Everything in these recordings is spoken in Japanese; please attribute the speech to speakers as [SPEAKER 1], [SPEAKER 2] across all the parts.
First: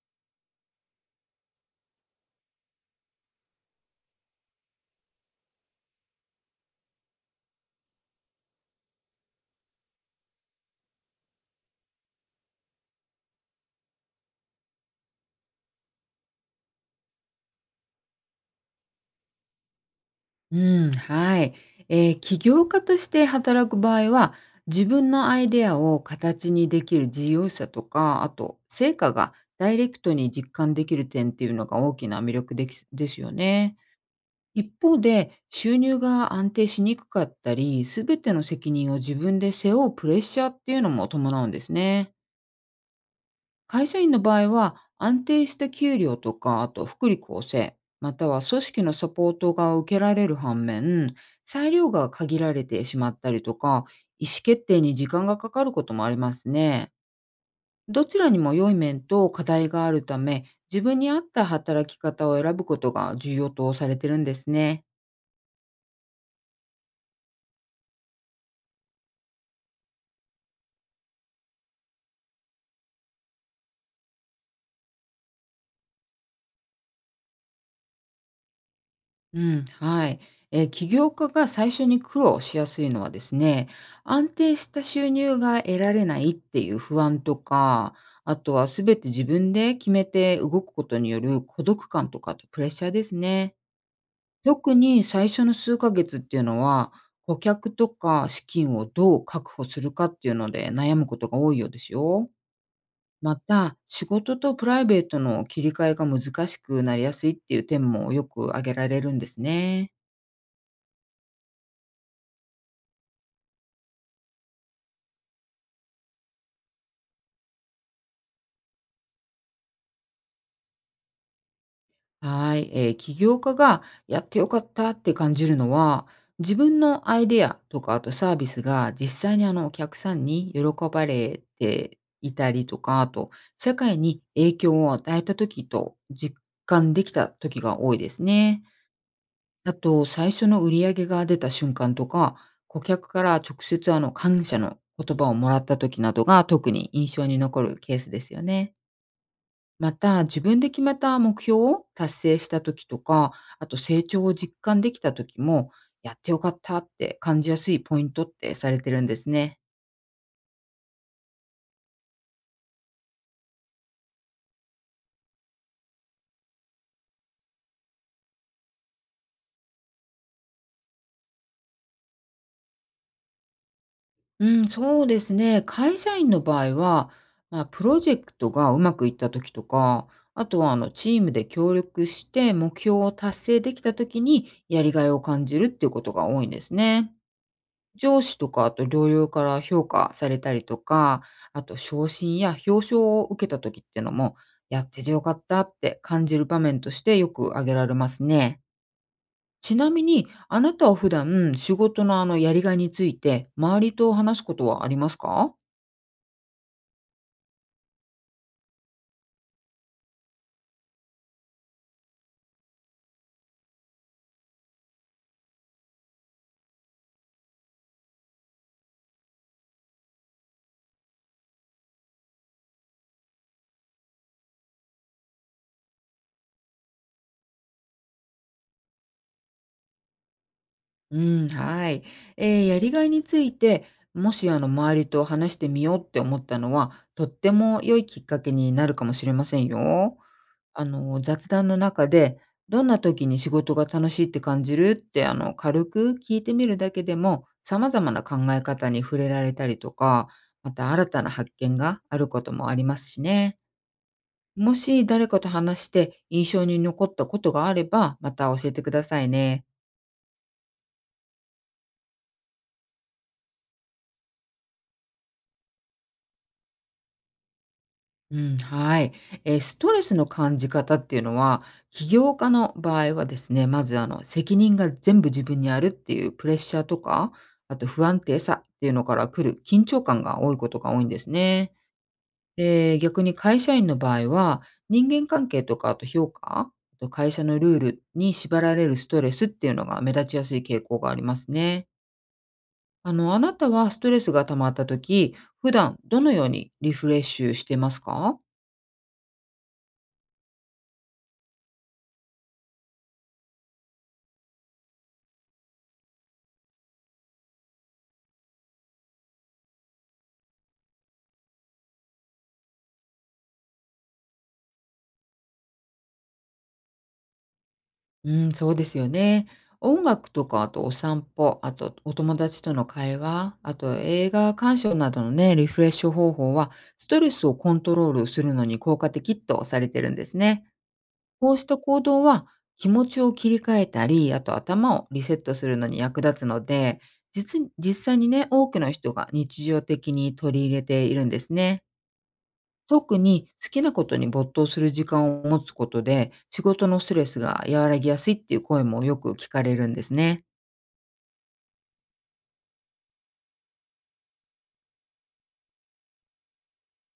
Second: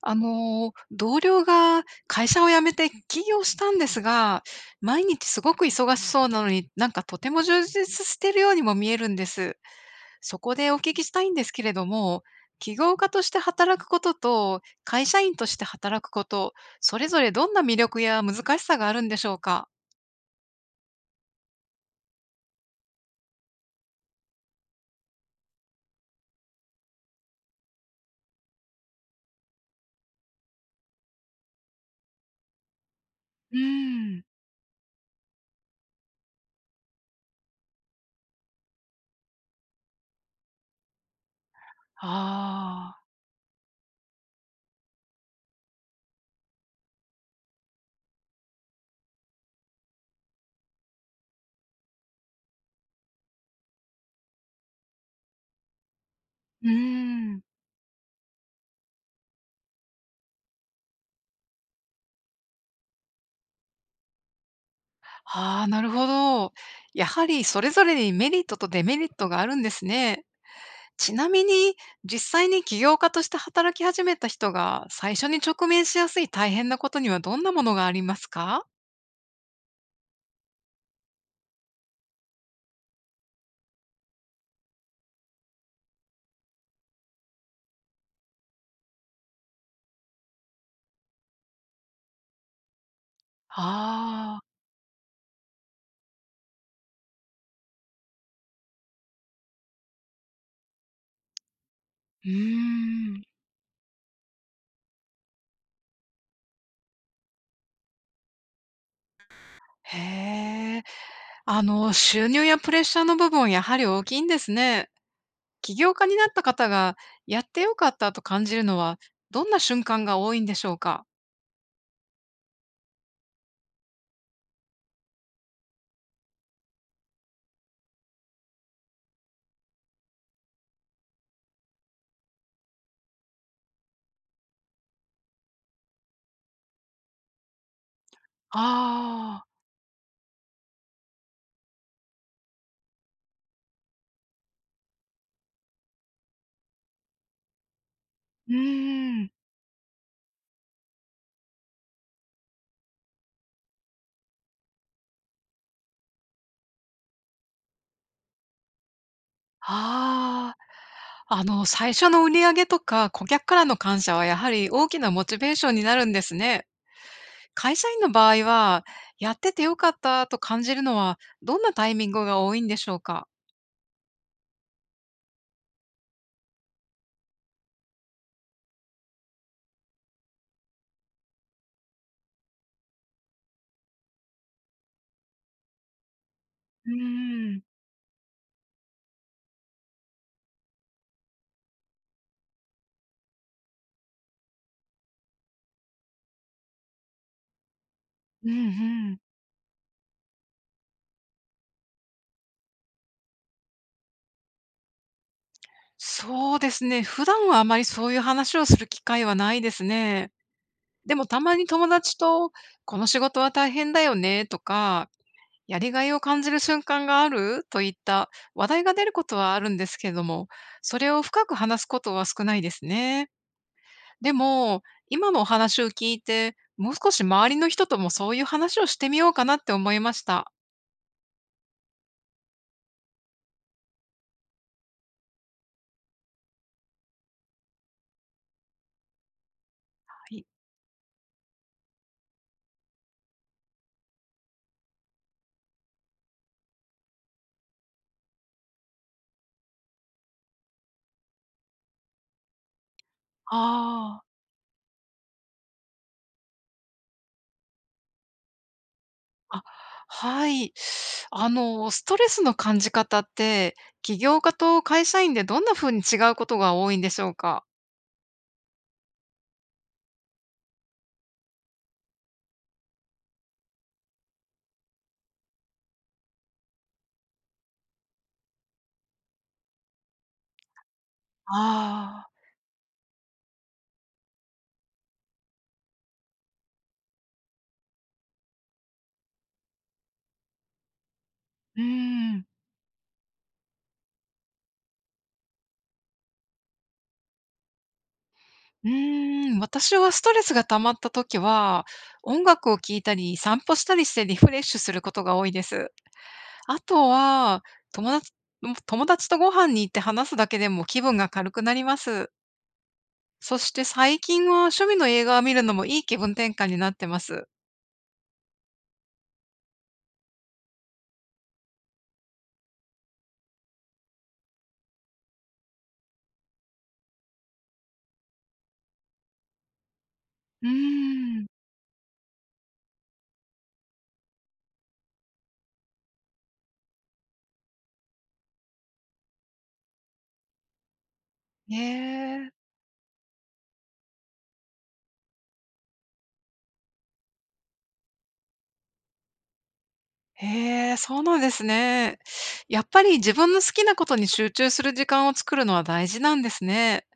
[SPEAKER 1] 同僚が会社を辞めて起業したんですが、毎日すごく忙しそうなのに、なんかとても充実しているようにも見えるんです。そこでお聞きしたいんですけれども、起業家として働くことと会社員として働くこと、それぞれどんな魅力や難しさがあるんでしょうか？
[SPEAKER 2] うん、はい。起業家として働く場合は、自分のアイデアを形にできる自由さとか、あと、成果がダイレクトに実感できる点っていうのが大きな魅力できですよ
[SPEAKER 1] う
[SPEAKER 2] ね。
[SPEAKER 1] ーん。
[SPEAKER 2] 一方で、収入が安定しにくかったり、すべての責任を自分で背負うプレッシャーっていうのも伴うんですね。
[SPEAKER 1] ああ、
[SPEAKER 2] 会社員の場合は、安定した給料とか、あと福利厚生、または組織のサポートが受けられる反面、裁量が限られてしまったりとか、意思決定に時間がかかることもあります
[SPEAKER 1] うー
[SPEAKER 2] ね。
[SPEAKER 1] ん。
[SPEAKER 2] どちらにも良い面と課題があるため、自分に合った働き方を選ぶことが重要とされてるんですね。
[SPEAKER 1] ああ、なるほど。やはりそれぞれにメリットとデメリットがあるんですね。ちなみに、実際に起業家として働き始めた人が、最初に直面しやすい大変なことにはどんなものがありますか？
[SPEAKER 2] うん、はい。起業家が最初に苦労しやすいのはですね、安定した収入が得られないっていう不安とか、あとは全て自分で決めて動くことによる孤独感とかあとプレッシャーですね。
[SPEAKER 1] ああ
[SPEAKER 2] 特に最初の数ヶ月っていうのは、顧客とか資金をどう確保するかっていうので悩むことが多いようですよ。
[SPEAKER 1] ー、うーん。
[SPEAKER 2] また、仕事とプライベートの切り替えが難しくなりやすいっていう点もよく挙げられるんですね。
[SPEAKER 1] へえ。収入やプレッシャーの部分はやはり大きいんですね。起業家になった方が、やってよかったと感じるのは、どんな瞬間が多いんでしょうか？
[SPEAKER 2] はい、起業家がやってよかったって感じるのは、自分のアイデアとか、あとサービスが実際にお客さんに喜ばれていたりとか、あと社会に影響を与えた時と実感できた時が多いですね。
[SPEAKER 1] ああ、
[SPEAKER 2] あと、最初の売り上げが出た瞬間とか、顧客から直接感謝の言葉をもらった時などが特に印象に残るケースですよ
[SPEAKER 1] う
[SPEAKER 2] ね。
[SPEAKER 1] ーん。
[SPEAKER 2] また、自分で決めた目標を達成した時とか、あと成長を実感できた時も、やってよかったって感じやすいポイントってされてるんですね。
[SPEAKER 1] ああ、最初の売り上げとか、顧客からの感謝はやはり大きなモチベーションになるんですね。会社員の場合は、やってて良かったと感じるのは、どんなタイミングが多いんでしょうか？
[SPEAKER 2] うん、そうですね。会社員の場合は、まあ、プロジェクトがうまくいった時とか、あとはチームで協力して目標を達成できた時にやりがいを感じるっていうことが多いんです
[SPEAKER 1] う
[SPEAKER 2] ね。
[SPEAKER 1] ーん。
[SPEAKER 2] 上司とか、あと同僚から評価されたりとか、あと昇進や表彰を受けた時ってのも、やっててよかったって感じる場面としてよく挙げられます
[SPEAKER 1] う
[SPEAKER 2] ね。
[SPEAKER 1] んうん。
[SPEAKER 2] ちなみに、あなたは普段仕事のやりがいについて、周りと話すことはありますか？
[SPEAKER 1] そうですね、普段はあまりそういう話をする機会はないですね。でもたまに友達と、この仕事は大変だよねとか、やりがいを感じる瞬間があるといった話題が出ることはあるんですけれども、それを深く話すことは少ないですね。でも、今のお話を聞いて、もう少し周りの人ともそういう話をしてみようかなって思いました。
[SPEAKER 2] うん、はい。ええ、やりがいについて、もし周りと話してみようって思ったのは、とっても良いきっかけになるかもしれませんよ。
[SPEAKER 1] はい。
[SPEAKER 2] あの、雑談の中で、どんな時に仕事が楽しいって感じるって、あの、軽く聞いてみるだけでも、様々な考え方に触れられたりとか、また新たな発見があることもありますしね。
[SPEAKER 1] あ
[SPEAKER 2] もし誰かと話して印象に残ったことがあれば、また教えてください
[SPEAKER 1] あ、
[SPEAKER 2] ね。
[SPEAKER 1] あ、はい。ストレスの感じ方って、起業家と会社員でどんな風に違うことが多いんでしょうか？
[SPEAKER 2] うん、はい。ストレスの感じ方っていうのは、起業家の場合はですね、まず責任が全部自分にあるっていうプレッシャーとか、あと不安定さっていうのから来る緊張感が多いことが多いんですね。
[SPEAKER 1] ああ、
[SPEAKER 2] で、逆に会社員の場合は、人間関係とかあと評価、あと会社のルールに縛られるストレスっていうのが目立ちやすい傾向があります
[SPEAKER 1] うー
[SPEAKER 2] ね。
[SPEAKER 1] ん。
[SPEAKER 2] あの、あなたはストレスが溜まった時、普段どのようにリフレッシュしてますか。
[SPEAKER 1] うーん、私はストレスが溜まった時は、音楽を聴いたり、散歩したりしてリフレッシュすることが多いです。あとは、友達友達とご飯に行って話すだけでも気分が軽くなります。そして最近は趣味の映画を見るのもいい気分転換になってます。
[SPEAKER 2] うん、そうですよね。音楽とか、あとお散歩、あとお友達との会話、あと映画鑑賞などのね、リフレッシュ方法は、ストレスをコントロールするのに効果的とされてるんですね。
[SPEAKER 1] うーん。
[SPEAKER 2] こうした行動は、気持ちを切り替えたり、あと頭をリセットするのに役立つので、実際にね、多くの人が日常的に取り入れているんです
[SPEAKER 1] え
[SPEAKER 2] ね。
[SPEAKER 1] え。
[SPEAKER 2] 特に好きなことに没頭する時間を持つことで、仕事のストレスが和らぎやすいっていう声もよく聞かれるんですね。
[SPEAKER 1] へえ、そうなんですね。やっぱり自分の好きなことに集中する時間を作るのは大事なんですね。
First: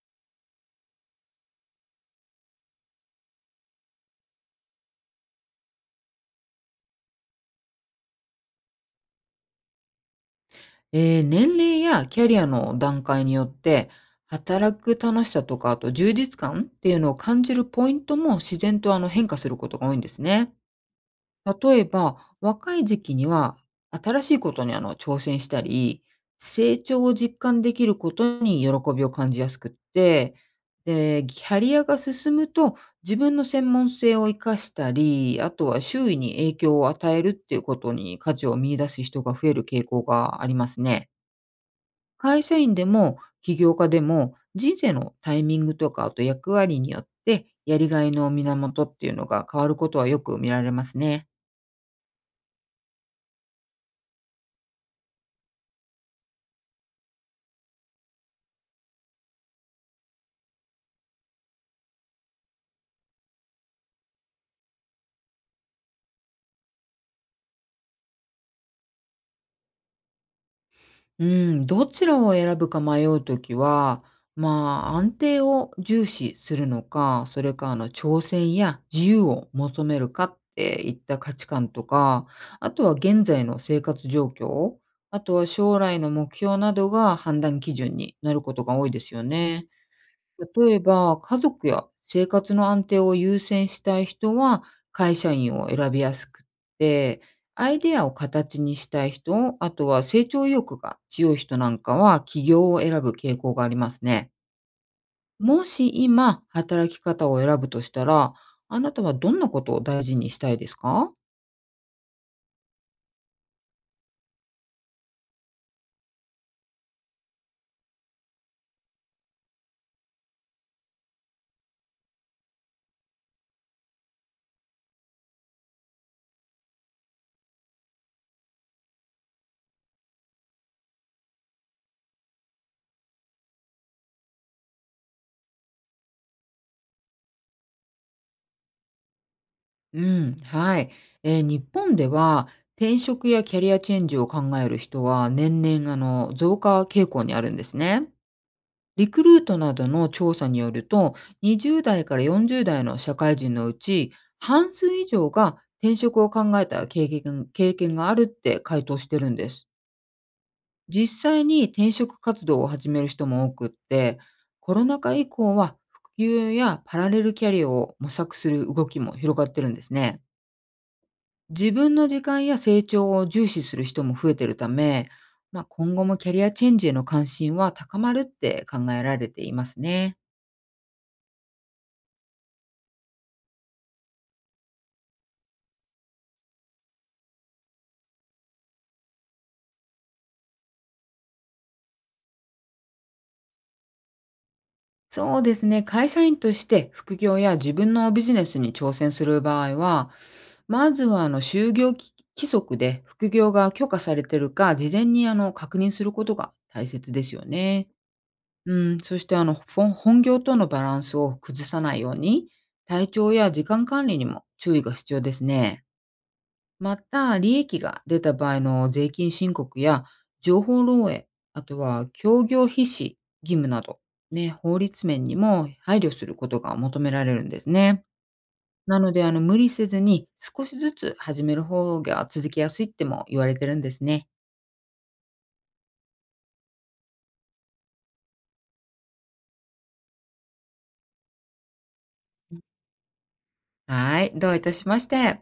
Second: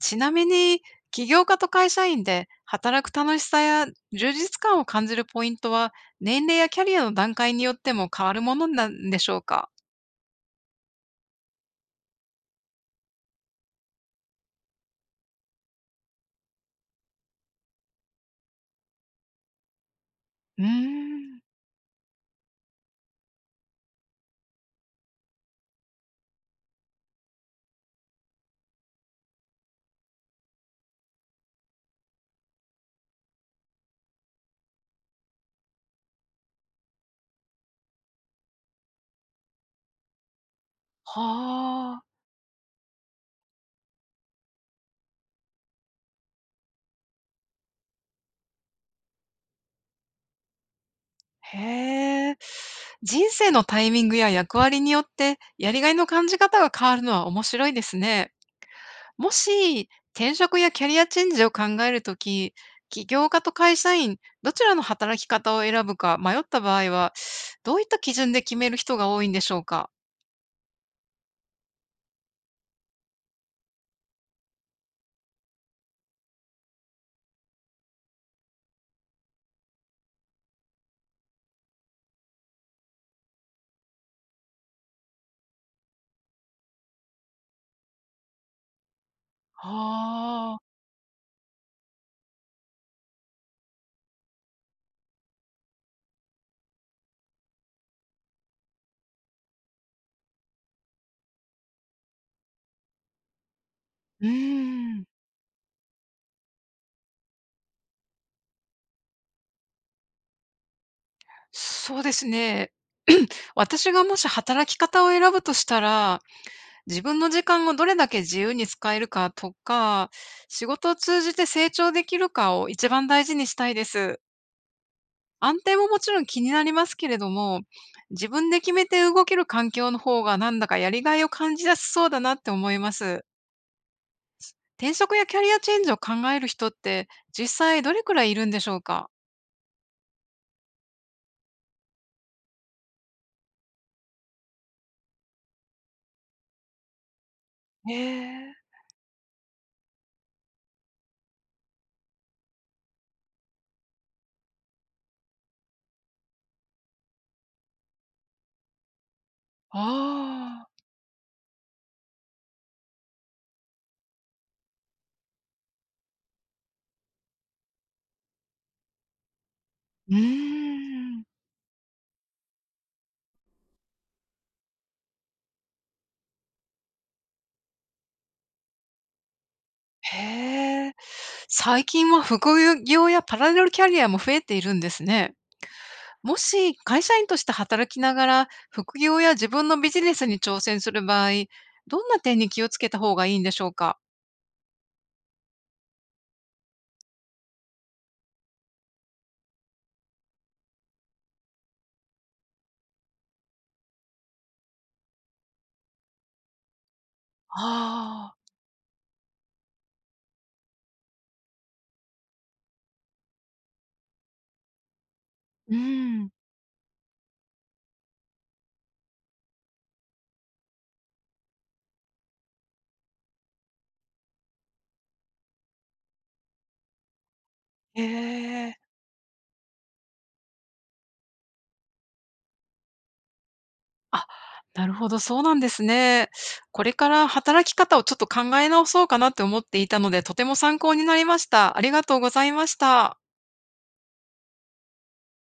[SPEAKER 1] ちなみに、起業家と会社員で働く楽しさや充実感を感じるポイントは、年齢やキャリアの段階によっても変わるものなんでしょうか？
[SPEAKER 2] 年齢やキャリアの段階によって、働く楽しさとか、あと充実感っていうのを感じるポイントも自然と変化することが多いんですね。
[SPEAKER 1] うーん、
[SPEAKER 2] 例えば、若い時期には新しいことに挑戦したり、成長を実感できることに喜びを感じやすくって、で、キャリアが進むと自分の専門性を生かしたり、あとは周囲に影響を与えるっていうことに価値を見出す人が増える傾向がありますね。
[SPEAKER 1] はあ、
[SPEAKER 2] 会社員でも起業家でも人生のタイミングとかあと役割によってやりがいの源っていうのが変わることはよく見られますね。
[SPEAKER 1] へえ。人生のタイミングや役割によって、やりがいの感じ方が変わるのは面白いですね。もし、転職やキャリアチェンジを考えるとき、起業家と会社員、どちらの働き方を選ぶか迷った場合は、どういった基準で決める人が多いんでしょうか？
[SPEAKER 2] うん、どちらを選ぶか迷うときは、まあ、安定を重視するのか、それか、あの、挑戦や自由を求めるかっていった価値観とか、あとは現在の生活状況、あとは将来の目標などが判断基準になることが多いですよね。
[SPEAKER 1] はあ、
[SPEAKER 2] 例えば、家族や生活の安定を優先したい人は会社員を選びやすくって、アイデアを形にしたい人、あとは成長意欲が強い人なんかは起業を選ぶ傾向があります
[SPEAKER 1] う
[SPEAKER 2] ね。
[SPEAKER 1] ーん。
[SPEAKER 2] もし今、働き方を選ぶとしたら、あなたはどんなことを大事にしたいですか。
[SPEAKER 1] そうですね。私がもし働き方を選ぶとしたら自分の時間をどれだけ自由に使えるかとか、仕事を通じて成長できるかを一番大事にしたいです。安定ももちろん気になりますけれども、自分で決めて動ける環境の方がなんだかやりがいを感じやすそうだなって思います。転職やキャリアチェンジを考える人って実際どれくらいいるんでしょうか。
[SPEAKER 2] うん、はい。日本では転職やキャリアチェンジを考える人は年々増加傾向にあるんです
[SPEAKER 1] へ
[SPEAKER 2] ね。
[SPEAKER 1] え、
[SPEAKER 2] リクルートなどの調査によると、20代から40代の社会人のうち、半数以上が転職を考えた経験があるって回答してるんです。
[SPEAKER 1] ああ、
[SPEAKER 2] 実際に転職活動を始める人も多くって、コロナ禍以降は副業やパラレルキャリアを模索する動きも広がってるんです
[SPEAKER 1] う
[SPEAKER 2] ね。
[SPEAKER 1] ーん。
[SPEAKER 2] 自分の時間や成長を重視する人も増えてるため、まあ、今後もキャリアチェンジへの関心は高まるって考えられていますね。
[SPEAKER 1] へえ、最近は副業やパラレルキャリアも増えているんですね。もし会社員として働きながら、副業や自分のビジネスに挑戦する場合、どんな点に気をつけた方がいいんでしょうか？
[SPEAKER 2] そうですね。会社員として副業や自分のビジネスに挑戦する場合は、まずは就業規則で副業が許可されてるか、事前に確認することが大切ですよね。
[SPEAKER 1] ああ、
[SPEAKER 2] うん、そして本業とのバランスを崩さないように、体調や時間管理にも注意が必要です
[SPEAKER 1] う
[SPEAKER 2] ね。
[SPEAKER 1] ん。
[SPEAKER 2] また、利益が出た場合の税金申告や情報漏洩、あとは協業必至義務など、ね、法律面にも配慮することが求められるんです
[SPEAKER 1] え
[SPEAKER 2] ね。
[SPEAKER 1] え。
[SPEAKER 2] なので、無理せずに少しずつ始める方が続きやすいっても言われてるんです
[SPEAKER 1] あ、
[SPEAKER 2] ね。
[SPEAKER 1] なるほど、そうなんですね。これから働き方をちょっと考え直そうかなって思っていたので、とても参考になりました。ありがとうございました。
[SPEAKER 2] はい、どういたしまして。